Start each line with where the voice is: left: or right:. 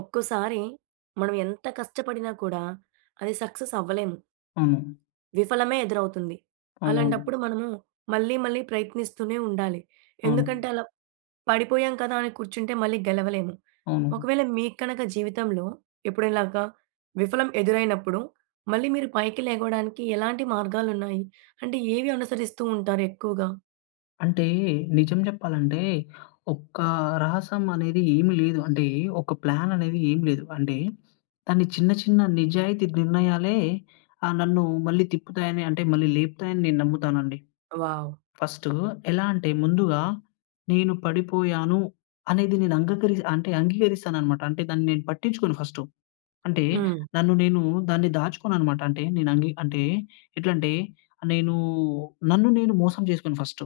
right: ఒక్కోసారి మనం ఎంత కష్టపడినా కూడా అది సక్సెస్ అవ్వలేము.
left: అవును.
right: విఫలమే ఎదురవుతుంది.
left: అవునవును.
right: అలాంటప్పుడు మనము మళ్ళీ, మళ్ళీ ప్రయత్నిస్తూనే ఉండాలి.
left: అవును.
right: ఎందుకంటే, అలా పడిపోయాం కదా! అని కూర్చుంటే మళ్ళీ గెలవలేము.
left: అవును.
right: ఒకవేళ మీకు కనుక జీవితంలో ఎప్పుడై‌నా ఇలాగా విఫలం ఎదురైనప్పుడు మళ్ళీ మీరు పైకి లేగవడానికి ఎలాంటి మార్గాలున్నాయి. అంటే ఏవి అనుసరిస్తూ ఉంటారు ఎక్కువగా?
left: అంటే నిజం చెప్పాలంటే ఒక రహస్యం అనేది ఏమి లేదు. అంటే ఒక ప్లాన్ అనేది ఏమి లేదు. అంటే దాన్ని చిన్న, చిన్న నిజాయితీ నిర్ణయాలే ఆహ్, నన్ను మళ్ళి తిప్పుతాయని అంటే మళ్ళీ లేపుతాయి అని నేను నమ్ముతాను అండి.
right: వావ్!
left: ఫస్టు ఎలా అంటే ముందుగా నేను పడిపోయాను. అనేది నేను అంగీక‌‌రీ అంగీకరిస్తాను అన్నమాట. అంటే దాన్ని నేను పట్టించుకోను ఫస్టు. అంటే
right: హ్మ్.
left: నన్ను నేను దాన్ని దాచుకోనన్నమాట. అంటే నేను అంగీ అంటే ఎట్లా అంటే నేను నన్ను నేను మోసం చేసుకోను ఫస్టు.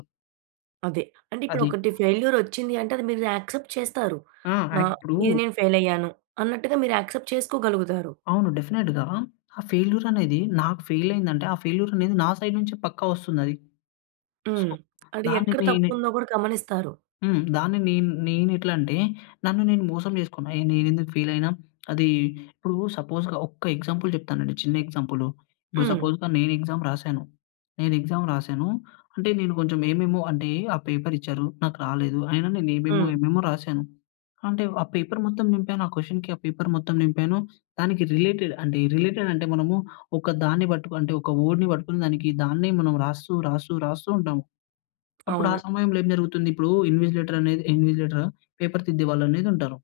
right: అదే. అంటే ఇప్పుడు
left: అది.
right: ఒకటి ఫెయిల్యూర్ వచ్చింది అంటే అది మీరు యాక్సెప్ట్ చేస్తారు.
left: ఆ!
right: న
left: ఆక్ ఇప్పుడు
right: ఇది నేను ఫెయిల్ అయ్యాను అన్నట్టుగా మీరు యాక్సెప్ట్ చేసుకోగలుగుతారు.
left: అవును. డెఫినిట్‌గా ఆ ఫెయిల్యూర్ అనేది నాకు ఫెయిల్ అయింది అంటే ఆ ఫెయిల్యూర్ అనేది నా సైడ్ నుంచి పక్క వస్తుంది అది. సో,
right: హ్మ్. అది
left: దాన్ని
right: ఎక్కడ తప్పు
left: నేనె
right: ఉందో కూడా గమనిస్తారు.
left: హ్మ్. దాన్ని నేను, నేను ఎట్ల అంటే నన్ను నేను మోసం చేసుకున్నా, నేనెందుకు ఫీల్ అయినా! అది ఇప్పుడు సపోజ్‌గా ఒక్క ఎగ్జాంపుల్ చెప్తానండి చిన్న ఎగ్జాంపుల్. ఇప్పుడు
right: హ్మ్.
left: సపోజ్‌గా నేను ఎగ్జామ్ రాశాను. నేను ఎగ్జామ్ రాసాను అంటే నేను కొంచెం ఏమేమో అంటే పేపరిచ్చారు. నాకు రాలేదు. అయినా నేను ఏమేమో,
right: హ్మ్.
left: ఏమేమో రాసాను. అంటే పేపర్ మొత్తం నింపాను ఆ క్వెషన్‌కి పేపర్ మొత్తం నింపాను. దానికి రిలేటెడ్ అంటే రిలేటెడ్ అంటే మనము ఒక దాన్ని పట్టుకు అంటే ఒక వర్డ్‌ని పట్టుకొని దానికి దాన్నే మనం రాస్తూ, రాస్తూ, రాస్తూ ఉంటాము. అప్పుడు ఆ
right: అవును.
left: సమయంలో ఏం జరుగుతుంది? ఇప్పుడు ఇన్విసిలేటర్ అనేది ఇన్విసిలేటరా పేపర్ తిద్దే వాళ్ళు అనేది ఉంటారు.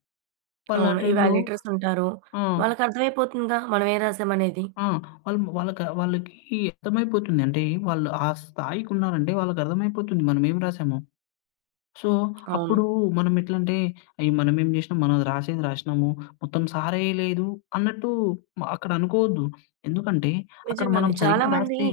left: వాళ్ళు ఆ
right: అవును.
left: టైమ్‌లో
right: ఇవేల్యుయేటర్స్ ఉంటారు.
left: ఆ!
right: వాళ్ళకర్థమైపోతుందా? మనం ఏమి రాసామనేది.
left: ఆ! వలము వాలక వాళ్ళకి అర్థమైపోతుంది. అంటే వాళ్ళు ఆ స్థాయికి ఉన్నారంటే వాళ్ళకి అర్థమైపోతుంది మనం ఏమి రాసామో. సో,
right: అవును.
left: అప్పుడు మనం ఎట్లా అంటే, ఏ! మనమేం చేసినాం మనం రాసేది రాసినాము. మొత్తం సారెయ్యలేదు అన్నట్టు మ అక్కడ అనుకోవద్దు. ఎందుకంటే అక్కడ
right: నిజంగానే.
left: మనం
right: చాలా
left: సరిగ్గా
right: మంది
left: రాస్తే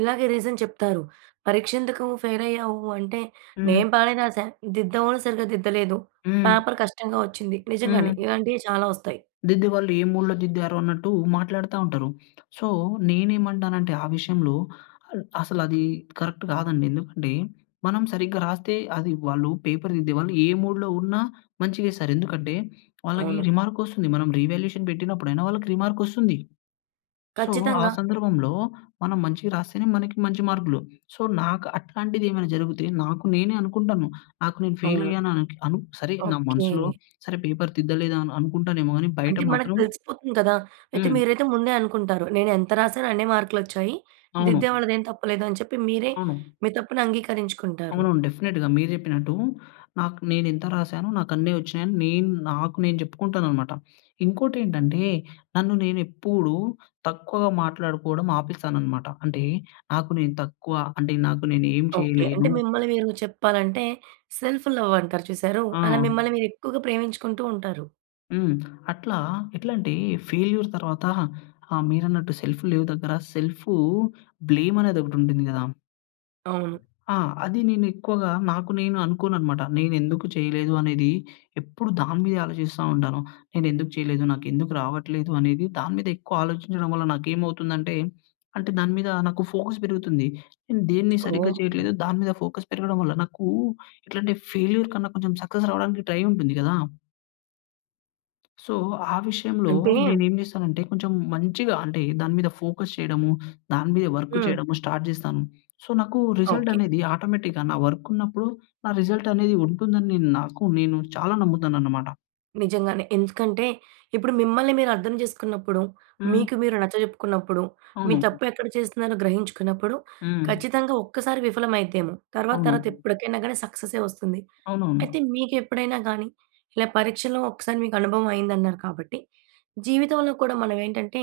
right: ఇలాగే రీజన్ చెప్తారు. పరీక్ష ఎందుకు ఫెయిల్ అయ్యావు? అంటే,
left: హ్మ్.
right: నేను బానే రాసా. దిద్దేవాళ్ళు సరిగ్గా దిద్దలేదు.
left: హ్మ్.
right: పేపర్ కష్టంగా వచ్చింది. నిజంగానే
left: హ్మ్.
right: ఇలాంటివి చాలా వస్తాయి.
left: దిద్దే వాళ్ళు ఏ మూడ్‌లో దిద్దారో అన్నట్టు మాట్లాడుతా ఉంటారు. సో, నేనేమంటానంటే ఆ విషయంలో ఆహ్, అసలు అది కరెక్ట్ కాదండి. ఎందుకంటే, మనం సరిగ్గా రాస్తే అది వాళ్ళు పేపర్ దిద్దే వాళ్ళు ఏ మూడ్‌లో ఉన్న మంచి గేస్తారు. ఎందుకంటే వాళ్ళకి
right: అవును.
left: రిమార్క్ వస్తుంది. మనం రీ‌వాల్యుయేషన్ పెట్టినప్పుడు అయి‌‌నా వాళ్ళకి రిమార్క్ వస్తుంది. సో, ఆ
right: ఖచ్చితంగా.
left: సందర్భంలో మనం మంచి‌‌గా రాస్తేనే మనకి మంచి మార్కులు. సో, నాకు అట్లాంటిది ఏమైనా జరిగితే నాకు నేనే అనుకుంటాను. నాకు నేను ఫెయిల్
right: అవును.
left: అయ్యాన కు అనుక్
right: ఓకే.
left: సరే పేపర్ తిద్దలే‌దేమో అనుకుంటానేమో కాని బయట
right: అంటే మనకు
left: మాత్రం
right: తెలిసిపోతుంది కదా! అయితే
left: హ్మ్.
right: మీరైతే ముందే అనుకుంటారు, నేను ఎంత రాసానో అన్నే మార్కులొచ్చాయి. దిద్దే
left: అవును.
right: వాళ్ళ‌దేం తప్పులేదు అని చెప్పి మీరే
left: అవును.
right: మీ తప్పును అంగీకరించుకుంటారు.
left: అవునవును. డెఫినిట్‌గా. మీరు చెప్పినట్టు నాకు నేనెంత రాసాను నాకు అన్ని వచ్చినాయి అని నాకు నేను చెప్పుకుంటానన్నమాట. ఇంకోటేంటంటే నన్ను నేను ఎప్పుడు తక్కువగా మాట్లాడుకోవడం ఆపేస్తాననమాట. అంటే నాకు నేను తక్కువ అంటే నాకు నేను ఏమి
right: ఓకే. అంటే
left: చేయలేను
right: మిమ్మల్ని మీరు చెప్పాలంటే సెల్ఫ్‌లవ్ అంటారు చూసారూ! అలా
left: ఆ!
right: మిమ్మల్ని మీరు ఎక్కువగా ప్రేమించుకుంటూ ఉంటారు.
left: హ్మ్. అట్లా ఎట్లంటే ఫెయిల్యూర్ తర్వాత ఆహ్, మీరన్నట్టు సెల్ఫ్ లేవ్ దగ్గర సెల్ఫూ బ్లేమ్ అనేదొకటుంటుంది గదా!
right: అవును.
left: ఆ! అది నేను ఎక్కువగా నాకు నేను అనుకోననమాట. నేనెందుకు చేయలేదు అనేది ఎప్పుడు దాని మీదే ఆలోజిస్తా ఉంటాను. నేనెందుకు చేయలేదు నాకెందుకు రావట్లేదు అనేది దాని మీద ఎక్కువ ఆలోజించడం వల్ల నాకేమవుతుందంటే, అంటే దాని మీద నాకు ఫోకస్ పెరుగుతుంది. నేను దేన్ని సరిగ్గా
right: ఓహో!
left: చేయట్లేదు దాని మీద ఫోకస్ పెరగడం వల్ల నాకు ఎట్లంటే ఫెయిల్యూర్ కన్నా కొంచెం సక్సెస్ రావడానికి ట్రై ఉంటుంది గదా! సో, ఆ విషయంలో
right: అంటే
left: నేనేం జేస్తానంటే కొంచెం మంచిగా అంటే దాని మీద ఫోకస్ చేయడము, దాని మీద వర్క్
right: హ్మ్.
left: చేయడము స్టార్ట్ జేస్తాను. సో, నాకు రిజల్ట్
right: ఓకే.
left: అనేది ఆటోమేటిక్‌గా నా వర్క్ ఉన్నప్పుడు నా రిజల్ట్ అనేది ఉంటుందని నాకు నేను చాలా నమ్ముతాననమాట.
right: నిజంగానే ఎందుకంటే ఇప్పుడు మిమ్మల్ని మీరు అర్థం జేసుకున్నప్పుడు, మీకు
left: హ్మ్.
right: మీరు నచ్చ జెప్పుకున్నప్పుడు, మీ
left: అవును.
right: తప్పు ఎక్కడ చేస్తున్నారో గ్రహించుకున్నప్పుడు
left: హ్మ్.
right: ఖచ్చితంగా ఒక్కసారి విఫలమైద్దేమో! తర్వాత తర్వాత
left: అవును.
right: ఎప్పటికైనా గాని సక్సెసే వస్తుంది.
left: అవునవును.
right: అయితే మీకెప్పుడైనా గానీ ఇలా పరీక్షలో ఒకసారి మీకు అనుభవం అయిందన్నారు కాబట్టి, జీవితంలో కూడా మనవేంటంటే,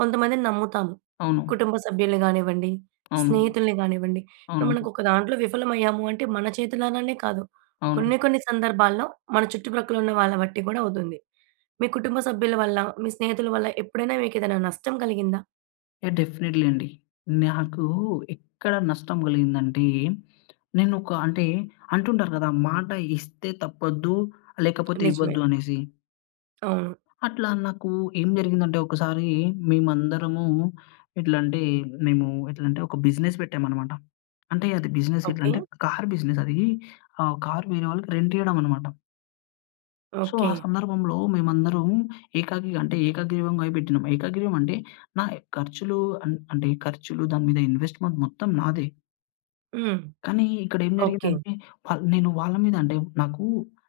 right: కొంతమందిని నమ్ముతాము.
left: అవును.
right: కుటుంబ సభ్యుల్ని గానివ్వండి,
left: అవును.
right: స్నేహితుల్ని గానివ్వండి, ఇప్పుడు
left: అవును.
right: మనకొక దాంట్లో విఫలమయ్యాము అంటే మన చేతులారానే కాదు.
left: అవును.
right: కొన్ని, కొన్ని సందర్భాల్లో మన చుట్టుప్రక్కల ఉన్న వాళ్ళ బట్టి గూడా అవుతుంది. మీ కుటుంబ సభ్యుల వళ్ళ, మీ స్నేహితుల వళ్ళ ఎప్పుడైనా మీకేదైనా నష్టం కలిగిందా?
left: ఏహ్! డెఫినిట్‌లి అండి. నాకు ఎక్కడ నష్టం కలిగిందంటే. నేనొక అంటే అంటుంటారు గదా, మాట ఇస్తే తప్పొద్దు లేకపోతే
right: నిజమే.
left: ఇవ్వద్దు అనేసి.
right: అవును.
left: అట్లా నాకు ఏం జరిగిందంటే ఒకసారి మేమందరము ఎట్లా అంటే, మేము ఎట్లంటే ఒక బిజినెస్ పెట్టామనమాట. అంటే, అది బిజినెస్ ఎట్లా
right: ఓకె.
left: అంటే కార్ బిజినెస్ అది. ఆహ్, కార్ వేరే వాళ్ళకి రెంట్ ఇయ్యడం అనమాట. సో, ఆ
right: ఓకె.
left: సందర్భంలో మేమందరం ఏకగీ అంటే ఏకగ్రీవంగా పెట్టినాం. ఏకగ్రీవం అంటే, నాయి ఖర్చులు అన్ అంటే ఖర్చులు దాని మీద ఇన్వెస్ట్మెంట్ మొత్తం నాదే.
right: హ్మ్.
left: కానీ, ఇక్కడేం
right: ఓకె.
left: జరిగిందంటే వాల్ నేను వాళ్ళ మీద అంటే, నాకూ,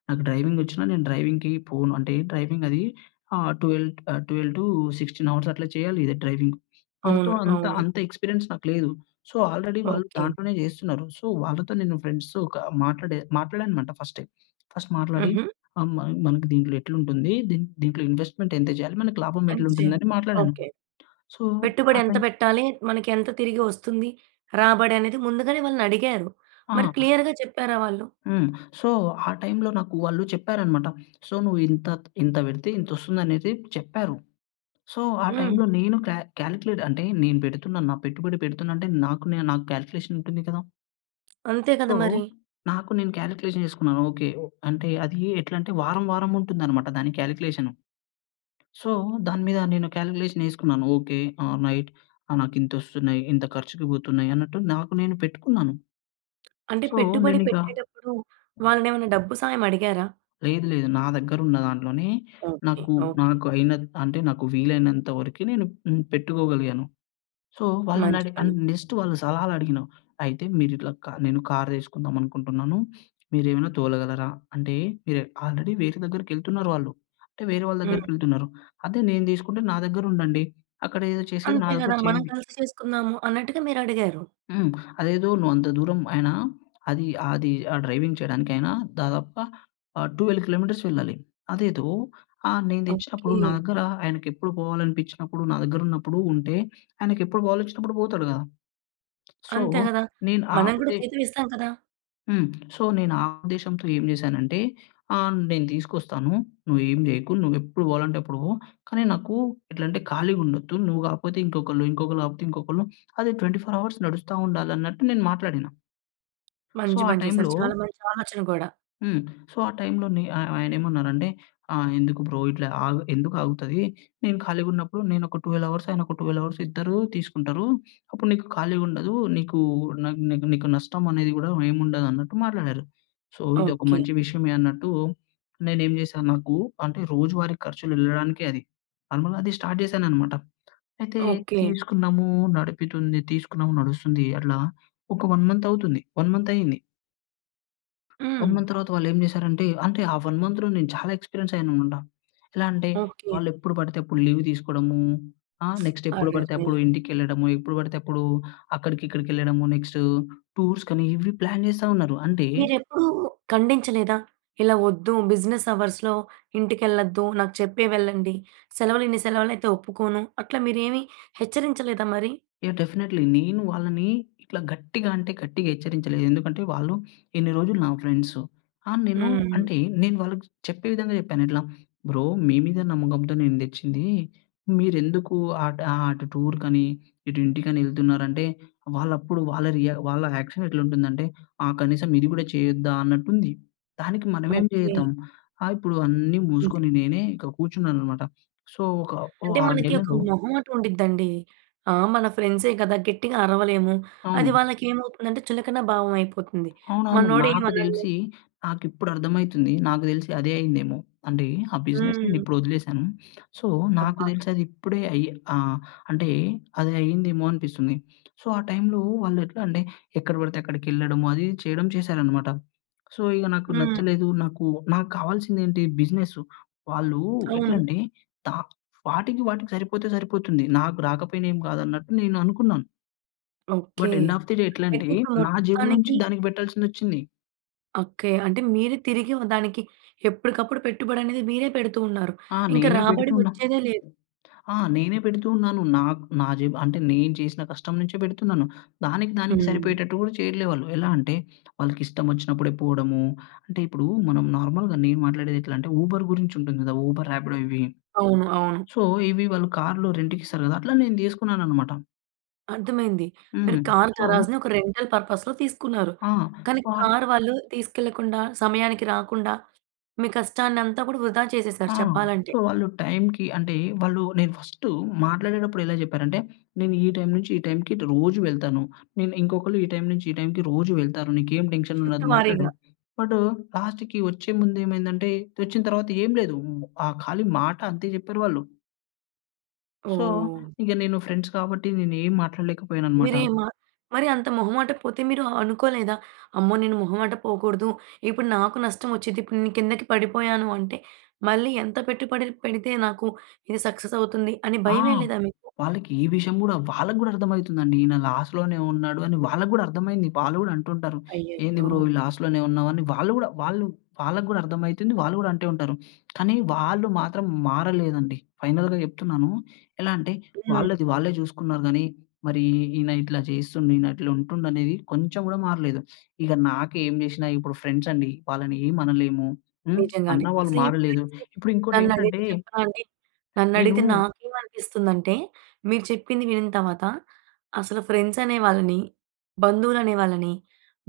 left: నాకు డ్రైవింగ్ వచ్చినా నేను డ్రైవింగ్‌కి పోను. అంటే డ్రైవింగ్ అది ఆహ్, 12 ఆహ్, 12-16 అవర్స్ అట్లా చేయాలి ఇదే డ్రైవింగ్. మనతో
right: అవును.
left: అంత
right: అవును.
left: అంత ఎక్స్పీరియన్స్ నాకు లేదు. సో, ఆల్రెడీ వాళ్ళు
right: ఓకె.
left: దాంట్లోనే చేస్తున్నారు. సో, వాళ్ళతో నేను ఫ్రెండ్స్‌తో ఒక మాట్లాడే మాట్లాడాను అనమాట ఫస్టే. ఫస్ట్ మాట్లాడి,
right: హుహు.
left: ఆహ్, మ మనకి దీంట్లో ఎట్ల ఉంటుంది, దీన్ దీంట్లో ఇన్వెస్ట్మెంట్ ఎంత చేయాలి? మనకు లాభం
right: ఎంత
left: ఎట్లా
right: చేయాలి.
left: ఉంటుందని మాట్లాడాను. సో, ఆ
right: ఓకె.పెట్టుబడి ఎంత
left: టైం
right: పెట్టాలి? మనకెంత తిరిగి వస్తుంది రాబడి అనేది ముందుగానే వాళ్ళని అడిగారు. మరి
left: ఆ!
right: క్లియర్‌గా చెప్పారా వాళ్ళు?
left: హ్మ్. సో, ఆహ్, టైంలో నాకు వాళ్ళు చెప్పారనమాట. సో, నువ్వు ఇంత ఇంత పెడితే ఇంత వస్తుంది అనేసి చెప్పారు. సో, ఆ
right: హ్మ్.
left: టైంలో నేను కా కాలిక్యులేట్ అంటే నేను పెడుతున్నాను. నా పెట్టుబడి పెడుతున్నా అంటే నాకు నా నాకు కాలిక్యులేషన్ ఉంటుంది కదా!
right: అంతే
left: సో,
right: గదా! మరి.
left: నాకు నేను కాల్కులేషన్ జేసుకున్నాను, ఓకె. అంటే అది ఎట్లా అంటే వారం వారం ఉంటుందన్నమాట దాని కాల్కులేషను. సో, దాని మీద నేను కాల్కులేషన్ ఏసుకున్నాను ఓకె. ఆల్‌రైట్. ఆ! నాకింతొస్తున్నయి, ఇంత ఖర్చుకి బోతున్నాయి అన్నట్టు, నాకు నేను పెట్టుకున్నాను.
right: అంటే
left: సో,
right: పెట్టుబడి
left: నేనిగ
right: పెట్టేటప్పుడు వాళ్ళనేమైనా డబ్బు సాయం అడిగారా?
left: లేదు లేదు. నా దగ్గరున్న దాంట్లోనే
right: ఓకె
left: నాకు,
right: ఓకె.
left: నాకు అయినత్ అంటే నాకు వీలైనంత వరకు నేను హ్మ్, పెట్టుకోగలిగాను. సో వాళ్ళని
right: మంచి
left: అడి
right: పని.
left: అండ్ నెక్స్ట్ వాళ్ళు సలహాలడిగిన అయితే, మీరు ఇట్లా నేను కార్ దీసుకుందాం అనుకుంటున్నాను, మీరేమైనా తోలగలరా? అంటే మీరు ఆల్రెడీ వేరే దగ్గరికి యెళ్తున్నారు వాళ్ళు. అంటే వేరే వాళ్ళ దగ్గరికి
right: హ్మ్.
left: యెళ్తున్నారు. అదే నేను దీసుకుంటే నా దగ్గర ఉండండి, అక్కడేదో చేసేది నా
right: అంతే
left: దగ్గర
right: గదా! మనం
left: చేయండి.
right: కలిసి చేసుకుందాము, అన్నట్టుగా మీరడిగారు.
left: హ్మ్. అదేదో నువ్వు అంత దూరం అయినా అది ఆహ్, అది ఆ డ్రైవింగ్ చేయడానికి ఆయన దాదాపుగా ఆహ్, 12 కిలోమీటర్స్ వెళ్ళాలి. అదేదో ఆహ్, నేను దెచ్చినప్పుడు నా
right: ఓకె.
left: దగ్గర ఆయనకి ఎప్పుడు పోవాలనిపిచ్చినప్పుడు, నా దగ్గరున్నప్పుడు ఉంటే ఆయనకెప్పుడు బోవాలొచ్చినప్పుడు పోతాడు గదా. సో,
right: అంతే గదా!
left: నేను
right: మనం గూడా
left: ఆపితే
right: జీతం ఇస్తాం కదా!
left: హ్మ్. సో, నేను ఆ ఉద్దేశంతో ఏం జేశానంటే, ఆహ్, నేను తీసుకొస్తాను. నువ్వు ఏమి జేయకు. నువ్వు ఎప్పుడు పోవాలంటే అప్పుడు పో. కానీ, నాకు ఎట్లా అంటే ఖాళీగా ఉండొద్దు. నువ్వు గాకపోతే ఇంకొకళ్ళు. ఇంకొకళ్ళు గాకపోతే ఇంకొకళ్ళు. అది 24 అవర్స్ నడుస్తా ఉండాలి అన్నట్టు నేను మాట్లాడిన. సో,
right: మంచి
left: ఆ
right: పని చేసారు.
left: టైమ్‌లో
right: చాలా మంచి ఆలోచన గూడా.
left: హ్మ్. సో, ఆ టైమ్‌లో నే ఆయ ఆయన ఏమన్నారంటే, ఆహ్, ఎందుకు బ్రో ఇట్లా ఆగ్ ఎందుకు ఆగుతది? నేను ఖాళీగా ఉన్నప్పుడు నేను ఒక 12 అవర్స్, ఆయన ఒక 12 అవర్స్ ఇద్దరు తీసుకుంటరు. అప్పుడు నీకు ఖాళీగా ఉండదు. నీకు నాక్ నీకు, నీకు నష్టం అనేది గూడా ఏమి ఉండదు అన్నట్టు మాట్లాడారు. సో, ఇది ఒక
right: ఓకే.
left: మంచి విషయమే అన్నట్టు నేను ఏం జేశాను, నాకు అంటే రోజువారీ ఖర్చులు ఎళ్ళడానికే అది. నార్మల్‌గా అది స్టార్ట్ చేశాననమాట. అయితే
right: ఓకే.
left: తీసుకున్నాము. నడుపుతుంది. తీసుకున్నాము. నడుస్తుంది అట్లా ఒక 1 మంతవుతుంది. 1 మంతయింది. 1
right: హ్మ్.
left: మంత్ తర్వాత వాళ్ళు ఏం జేశారంటే. అంటే ఆ 1 మంత్‌లో నేను చాలా ఎక్స్‌పిరియన్స్ అయ్యాను అనమాట. ఎలా అంటే
right: ఓకే.
left: వాళ్ళు ఎప్పుడు పడితే అప్పుడు లీవ్ తీసుకోవడము. ఆహ్, నెక్స్ట్ ఎప్పుడు పడితే
right: అర్రెరే!
left: అప్పుడు ఇంటికేళ్ళడము. ఎప్పుడు పడితే అప్పుడు అక్కడికిక్కడికేళ్ళడము. నెక్స్టూ టూర్స్‌కనీ, ఇవి ప్లాన్ జేస్తా ఉన్నారు. అంటే
right: మీరెప్పుడూ ఖండించలేదా? ఇలా వద్దు. బిజినెస్ అవర్స్‌లో ఇంటికెళ్ళొద్దు. నాకు చెప్పే వెళ్ళండి. సెలవులు ఇన్ని సెలవులు అయితే ఒప్పుకోను. అట్లా మీరేమీ హెచ్చరించలేదా మరి?
left: యాహ్! డెఫినెట్లీ. నేను వాళ్ళని ఇట్లా గట్టిగా అంటే గట్టిగా హెచ్చరించలేదు. ఎందుకంటే వాళ్ళు ఇన్ని రోజులు నా ఫ్రెండ్స్ ఆహ్, నేను
right: హ్మ్.
left: అంటే నేను వాళ్ళకి చెప్పే విధంగా చెప్పాను. ఇట్లా బ్రో మీ మీద నమ్మకంతో నేను తెచ్చింది. మీరెందుకు అట్ ఆహ్, అటు టూర్‌కని ఇటు ఇంటికని ఎళ్తున్నారంటే? వాళ్ళప్పుడు వాళ్ళ రియా వాళ్ళ యాక్షన్ ఎట్లా ఉంటుందంటే? ఆహ్, కనీసం ఇది గూడా చేయొద్దా? అన్నట్టు ఉంది. దానికి మనమేం
right: ఓకే.
left: చేద్దాం. ఆహ్, ఇప్పుడు అన్నీ
right: అంతే.
left: మూసుకొని నేనే ఇక్కడ కూర్చున్నాను అనమాట. సో, ఒక
right: అంటే
left: ఆహ్,
right: మనకి ఒక
left: నెలలో
right: మొహమాటం ఉండిద్దండి. ఆహ్, మన ఫ్రెండ్సే గదా! గెట్టిగా అరవలేము. అది
left: అవును.
right: వాళ్ళకేమవుతుందంటే చులకన భావం అయిపోతుంది.
left: అవునవును.
right: మనోడు ఏమి
left: నాకు
right: అనడులే
left: తెలిసి నాకు ఇప్పుడు అర్థం అయితుంది. నాకు తెలిసి అదే అయిందేమో. అంటే ఆ బిజినెస్‌ని
right: హ్మ్.
left: ఇప్పుడు వదిలేసాను. సో, నాకు
right: అబ్బా!
left: తెలిసి అది ఇప్పుడే అయ్ ఆహ్, అంటే అది అయిందేమో అనిపిస్తుంది. సో, ఆ టైమ్‌లో వాళ్ళు ఎట్లా అంటే, ఎక్కడ పడితే అక్కడికేళ్ళడము అది, ఇది చేయడం చేసారనమాట. సో, ఇగ నాకు
right: హ్మ్.
left: నచ్చలేదు. నాకు, నాకు కావాల్సింది ఏంటి బిజినెస్సు. వాళ్ళు ఎట్ల
right: అవును.
left: అంటే తా వాటికి, వాటికి సరిపోతే సరిపోతుంది. నాకు రాకపోయినా ఏమి కాదు అన్నట్టు నేను అనుకున్నాను.
right: Okay.
left: But, end of the day
right: అయితే,
left: ఎట్లంటే,
right: ఇప్పుడు
left: నా జేబులో నుంచి
right: మొత్తానికి
left: దానికి పెట్టాల్సిందొచ్చింది.
right: అక్కయ్య. అంటే, మీరే తిరిగి ఆహ్, దానికి ఎప్పుడుకప్పుడు పెట్టుబడనేది మీరే పెడుతూ ఉన్నారు.
left: ఆ!
right: ఇంక
left: నేనే
right: రాబడి
left: పెడుతూన్నా.
right: ఒచ్చేదే లేదు.
left: ఆ! నేనే పెడుతూ ఉన్నాను. నాకు నా జేబు అంటే, నేను చేసిన కష్టం నుంచే పెడుతున్నాను. దానికి దానికి
right: హ్మ్.
left: సరిపోయేటట్టు గూడా చెయ్యట్లే వాళ్ళు. ఎలా అంటే, వాళ్ళకిష్టమొచ్చినప్పుడే పోడము అంటే, ఇప్పుడూ మనం నార్మల్‌గా నేను మాట్లాడేదెట్లంటే, ఊబర్ గురించుంటుంది గదా! ఊబర్, రాపిడో ఇవి.
right: అవును. అవును.
left: సో, ఇవి వాళ్ళు కార్‌లు రెంట్‌కిస్తారు గదా! అట్లా నేను తీసుకున్నాననమాట.
right: అర్థమైంది. మీరు
left: హ్మ్.
right: కార్
left: సో,
right: గరాజ్‌ని ఒక రెంటల్ పర్పస్‌లో తీసుకున్నారు,
left: ఆ!
right: కానీ
left: [unintelligible]
right: కార్ వాళ్ళు తీసుకెళ్ళకుండా, సమయానికి రాకుండా, మీ కష్టాన్నంతా కూడా వృధా చేసేశారు
left: ఆ!
right: చెప్పాలంటే.
left: సో, వాళ్ళు టైమ్‌కి అంటే, వాళ్ళు నేను ఫస్టు మాట్లాడేటప్పుడెలా జెప్పారంటే, నేను ఈ టైమ్ నుంచి ఈ టైమ్‌కిటు రోజు వెళ్తాను. నేను ఇంకొకళ్ళు ఈ టైమ్ నుంచి ఈ టైమ్‌కి రోజూ వెళ్తారు. నీకేం
right: షిఫ్టు
left: టెన్షనుండదు మాట్లాడు,
right: వారీగా.
left: బట్టు లాస్ట్‌కి ఒచ్చే ముందేమైందంటే, తెచ్చిన తర్వాత ఏం లేదూ. హ్మ్, ఆహ్, ఖాళీ మాట అంతే చెప్పారు వాళ్ళు. సో,
right: ఓహ్!
left: ఇంగ నేను ఫ్రెండ్స్ కాబట్టి, నేనేం మాట్లాడలేకపోయాననమాట.
right: మీరేమ మరీ అంత మొహమాటకపోతే మీరు ఆహ్, అనుకోలేదా? అమ్మో! నేను మొహమాట పోకూడదు, ఇప్పుడు నాకు నష్టవొచ్చిద్ది, ఇప్పుడు నే కిందకి పడిపోయాను అంటే, మళ్ళీ ఎంత పెట్టుబడి పెడితే నాకు, ఇది సక్సెసవుతుంది అని
left: ఆ!
right: భయమెయలేదా మీకు?
left: వాళ్ళకే విషయం గూడా, వాళ్ళకు గూడా అర్థమయితుందండి, ఈన లాస్‌లోనే ఉన్నాడు అని వాళ్ళకు గూడా అర్థమైంది. వాళ్ళు గూడా అంటుంటారు, "ఏంది
right: అయ్యయ్యో!
left: బ్రో ఈ లాస్‌లోనే ఉన్నావు?" అని వాళ్ళు గూడా వాళ్ళు వాళ్ళకు గూడర్థమయితుంది. వాళ్ళు గూడంటే ఉంటారు, కానీ వాళ్ళు మాత్రం మారలేదండి, ఫైనల్‌గా చెప్తున్నాను. ఎలా అంటే,
right: హ్మ్.
left: వాళ్ళది వాళ్ళే చూసుకున్నారు, గానీ మరి ఈ ఈన ఇట్లా చేస్తుండు, ఈనట్లా ఉంటుండనేది కొంచం గూడా మారలేదు. ఇగ నాకేం జేషినా, ఇప్పుడు ఫ్రెండ్సండి. వాళ్ళనేమనలేము. హ్మ్,
right: నిజంగానే.
left: అన్నా వాళ్ళు
right: అసలు ఈ
left: మారలేదు.
right: ఫ్రెండ్స్‌ని
left: ఇప్పుడింకోటేంటంటే
right: నన్నడిగితే చెప్పనా అండి? నన్నడిగితే
left: నేనూ
right: నాకేమనిపిస్తుందంటే, మీరు చెప్పింది వినిని తరవాత, అసలు ఫ్రెండ్సనే వాళ్ళని, బంధువులనే వాళ్ళని,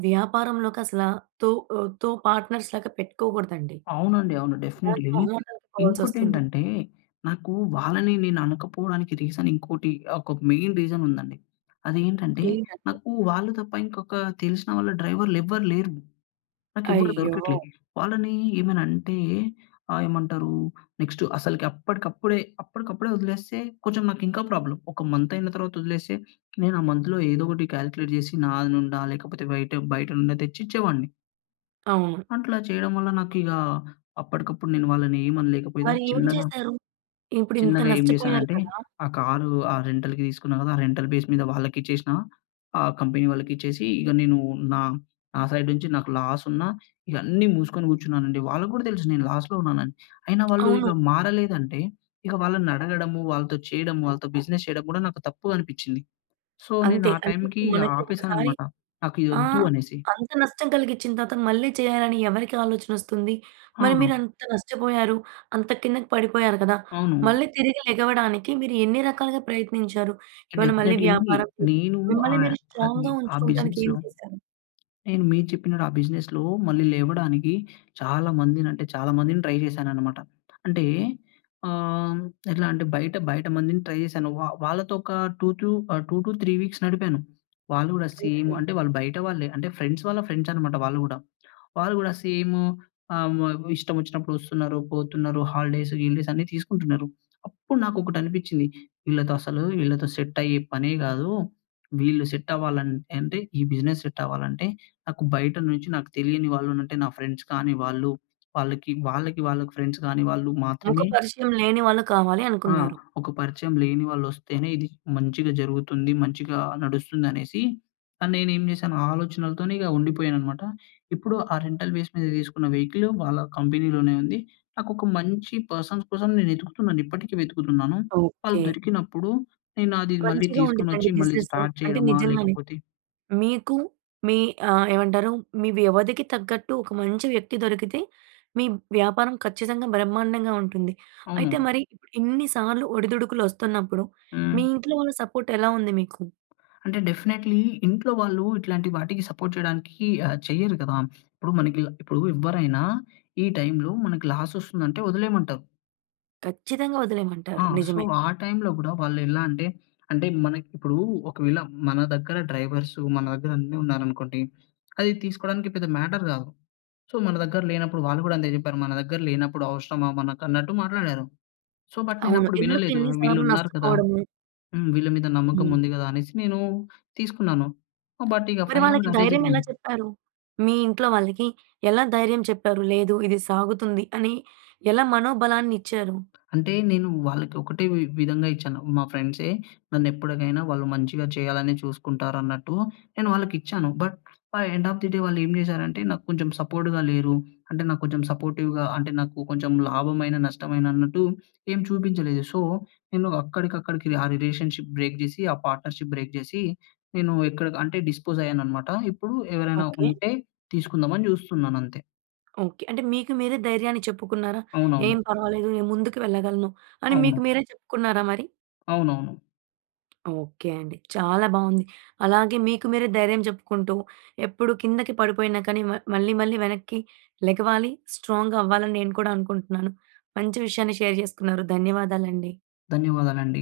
right: వ్యాపారంలోకి అసలా తో ఆహ్, కో పార్ట్‌నర్స్‌లాగా పెట్టుకోగూడదండి.
left: అవునండి. అవును.
right: ఇలాంటి
left: డెఫినిట్లీ.
right: మొహమాటలకు పోవాల్సొస్తుంది.
left: ఇంకోటేంటంటే, నాకూ, వాళ్ళనీ నేననకపోవడానికి రీజనింకోటి. ఒక మెయిన్ రీజనుందండి. అదేంటంటే,
right: ఏంటంటే
left: నాకూ వాళ్ళు తప్ప ఇంకొకా తెలిసిన వాళ్ళ డ్రైవర్‌లెవ్వరు లేరు. నాకెవ్వరు
right: అయ్యో!
left: దొరకట్లే. వాళ్ళనీ ఏమైనంటే, ఆహ్, ఏమంటరూ? నెక్స్ట్ అసలకి అప్పడికప్పడే, అప్పడికప్పడే ఒదిలేస్తే, కొంచం నాకింకా ప్రాబ్లమ్. ఒక మంతయిన తర్వాత ఒదిలేస్తే, నేను ఆ మంత్‍లో ఏదోకటి కాలిక్లేట్ జేసి నాది నుండా లేకపోతే బయట బయట నుండా తెచ్చిచ్చేవాడిని.
right: అవును.
left: అట్లా చేయడం వల్ల, నాకిగా అప్పటికప్పుడు నేను వాళ్ళని ఏమి అనలేకపోయినా
right: మరి ఏం
left: చిన్నగా
right: చేసారు? ఇప్పుడింత
left: చిన్నగా ఏం
right: నష్టపోయారు
left: చేశానంటే,
right: కదా!
left: ఆ కారు ఆ రెంటల్‌కి తీసుకున్నా కదా! ఆ రెంటల్ బేస్ మీద వాళ్ళకిచ్చేసిన ఆహ్, కంపెనీ వాళ్ళకి ఇచ్చేసి ఇగ నేను నా, నా సైడ్ నుంచి నాకు లాసున్నా, ఇగ అన్నీ మూసుకొని కూర్చున్నానండి. వాళ్ళకి కూడా తెలుసు నేను లాస్‌లో ఉన్నానని. అయినా వాళ్ళు
right: అవును.
left: ఇగ మారలేదంటే, ఇక వాళ్ళనడగడము, వాళ్ళతో చేయడము వాళ్ళతో బిజినెస్ చేయడం కూడా నాకు తప్పు అనిపించింది. సో, నేను
right: అంతే.
left: ఆ
right: అంటే
left: టైమ్‌కి
right: ఇప్పుడు మనకి ఒకసారి
left: ఆపేశాననమాట. నాకిది
right: ఆ!
left: వద్దు అనేసి.
right: అంత నష్టం కలిగించిన తర్వాత, మళ్ళీ చేయాలని ఎవరికీ ఆలోచన వస్తుంది? మరి
left: ఆహా!
right: మీరు అంత నష్టపోయారు. అంత కిందకి పడిపోయారు కదా!
left: అవును.
right: మళ్ళీ తిరిగి లెగవడానికి మీరు ఎన్ని రకాలుగా ప్రయత్నించారు? ఏమన్న మళ్ళీ
left: డెఫినెట్లీలీ
right: వ్యాపారం చేశారా?
left: నేను
right: మిమ్మల్ని
left: ఆహ్,
right: మీరు
left: అది
right: స్ట్రాంగ్‌గా
left: ఆ
right: ఉంచుకోవటానికేం
left: బిజినెస్‌లో
right: చేశారు?
left: నేను మీరు చెప్పినట్టు ఆ బిజినెస్‌లో మళ్ళీ లేవడానికి చాలా మందిని అంటే, చాలా మందిని ట్రై చేశాననమాట. అంటే ఆహ్, ఎలా అంటే బయట, బయట మందిని ట్రై చేశాను. వా వాళ్ళతో ఒక టూ టు ఆహ్, 2-3 వీక్స్ నడిపాను. వాళ్ళు కూడా సేమ్.
right: ఓకె.
left: అంటే, వాళ్ళు బయట వాళ్ళే. అంటే, ఫ్రెండ్స్ వాళ్ళ ఫ్రెండ్స్ అన్నమాట వాళ్ళు గూడా. వాళ్ళు గూడా సేము ఆహ్, హ్మ్ ఇష్టం వచ్చినప్పుడు వస్తున్నారు, పోతున్నారు హాలిడేస్, గీలిడేస్ అన్ని తీసుకుంటున్నారు. అప్పుడు నాకు ఒకటి అనిపించింది. వీళ్ళతో అసలు, వీళ్ళతో సెట్ అయ్యే పనే కాదు. వీళ్ళు సెట్ అవ్వాలంట్ అంటే, ఈ బిజినెస్ సెట్ అవ్వాలంటే, నాకు బయట నుంచి నాకు తెలియని వాళ్ళు అంటే నా ఫ్రెండ్స్ కాని వాళ్ళు. వాళ్ళకి, వాళ్ళకి, వాళ్ళకి ఫ్రెండ్స్ కాని వాళ్ళు
right: ముఖ
left: మాత్రమే
right: పరిచయం లేని వాళ్ళు కావాలి
left: ఆ!
right: అనుకున్నారు.
left: ఒక పరిచయం లేని వాళ్ళు వస్తేనే ఇది మంచిగా జరుగుతుంది, మంచిగా నడుస్తుంది అనేసి, అని నేనేం చేశాను, ఆ ఆలోచనలతోనే ఇగా ఉండిపోయాననమాట. ఇప్పుడు ఆ రెంటల్ బేస్ మీద తీసుకున్న వెహికలు వాళ్ళ కంపెనీలోనే ఉంది. నాకొక మంచి పర్సన్స్ కోసం నేనెతుకుతున్నానిప్పటికి వెతుకుతున్నాను. వాళ్ళు
right: ఓకె.
left: దొరికినప్పుడు, నేనది మళ్ళీ
right: మంచిగా ఉండీదండి
left: తీసుకొనొచ్చి మళ్ళీ
right: బిజినెస్సు.
left: స్టార్ట్
right: అంటే
left: చేయడమా?
right: నిజంగానే,
left: లేకపోతే
right: మీకు మీ ఆహ్, ఏవంటారు మీ వ్యవధికి తగ్గట్టు ఒక మంచి వ్యక్తి దొరికితే, మీ వ్యాపారం ఖచ్చితంగా బ్రహ్మాండంగా ఉంటుంది. అయితే
left: అవును.
right: మరి ఇన్ని సార్లు ఒడిదుడుకులు వస్తున్నప్పుడు,
left: హ్మ్.
right: మీ ఇంట్లో వాళ్ళ సపోర్ట్ ఎలా ఉంది మీకు?
left: అంటే, డెఫినెట్‌లీ ఇంట్లో వాళ్ళు ఇట్లాంటి వాటికి సపోర్ట్ చేయడానికి ఆహ్, చెయ్యరు కదా! ఇప్పుడు మనకి ఇలా ఇప్పుడు ఎవ్వరైనా ఈ టైమ్‌లో మనకి లాసొస్తుందంటే వదిలేయమంటారు.
right: ఖచ్చితంగా వదిలేయమంటారు.
left: ఆ! సో
right: నిజమే.
left: ఆ టైంలో గుడా వాళ్ళెలా అంటే, అంటే మనకి ఇప్పుడు ఒకవేళ మన దగ్గర డ్రైవర్సు మన దగ్గర అన్నీ ఉన్నారనుకోండి. అది తీసుకోవడానికి పెద్ద మ్యాటర్ కాదు. సో మన దగ్గర లేనప్పుడు వాళ్ళు కూడా అంతే చెప్పారు, మన దగ్గర లేనప్పుడు అవసరమా మనకు అన్నట్టు మాట్లాడారు. సో బట్ నేను
right: అవును
left: అప్పుడు
right: ఎందుకు
left: వినలేదు.
right: ఇన్ని
left: వీళ్ళు
right: సార్లు
left: ఉన్నారు కదా!
right: నష్టపోవడము?
left: హ్మ్, వీళ్ళ మీద నమ్మకం
right: హ్మ్.
left: ఉంది కదా అనేసి నేను తీసుకున్నాను. బట్ ఇక
right: మరి వాళ్ళకి
left: ఫైనల్‌గా అదే
right: ధైర్యం ఎలా
left: జరిగింది.
right: చెప్పారు? మీ ఇంట్లో వాళ్ళకి, ఎలా ధైర్యం చెప్పారు? లేదు ఇది సాగుతుంది అని ఎలా మనోబలాన్నిచ్చారు?
left: అంటే నేను వాళ్ళకి ఒకటే వి విధంగా ఇచ్చాను. మా ఫ్రెండ్సే నన్నెప్పటికైనా వాళ్ళు మంచిగా చేయాలనే చూసుకుంటారు అన్నట్టు నేను వాళ్ళకిచ్చాను. But end of the day వాళ్ళు ఏం చేసారంటే నాకు కొంచెం సపోర్ట్‌గా లేరు. అంటే నాకు కొంచెం సపోర్టివ్‌గా అంటే నాకు కొంచెం లాభమైన, నష్టమైన అన్నట్టు ఏం చూపించలేదు. సో నేను అక్కడికక్కడికి ఆ రిలేషన్‌షిప్ బ్రేక్ చేసి, ఆ పార్ట్నర్‌షిప్ బ్రేక్ చేసి, నేను ఎక్కడకంటే, డిస్పోజ్ అయ్యాననమాట. ఇప్పుడు ఎవరైనా
right: ఓకె.
left: ఉంటే తీసుకుందామని చూస్తున్నాను అంతే.
right: ఓకె. అంటే మీకు మీరే ధైర్యాన్ని చెప్పుకున్నారా? ఏం
left: అవునవును.
right: పర్వాలేదు నేను ముందుకు వెళ్ళగలను అని మీకు
left: అవును.
right: మీరే చెప్పుకున్నారా మరి?
left: అవునవును.
right: ఓకె అండి, చాలా బాగుంది. అలాగే మీకు మీరే ధైర్యం చెప్పుకుంటూ ఎప్పుడు కిందకి పడిపోయిన కానీ మ మళ్ళి మళ్ళి వెనక్కి లెగవాలి స్ట్రాంగ్ అవ్వాలి అని నేను కూడా అనుకుంటున్నాను. మంచి విషయాన్ని షేర్ చేసుకున్నారు. ధన్యవాదాలండి.
left: ధన్యవాదాలండి.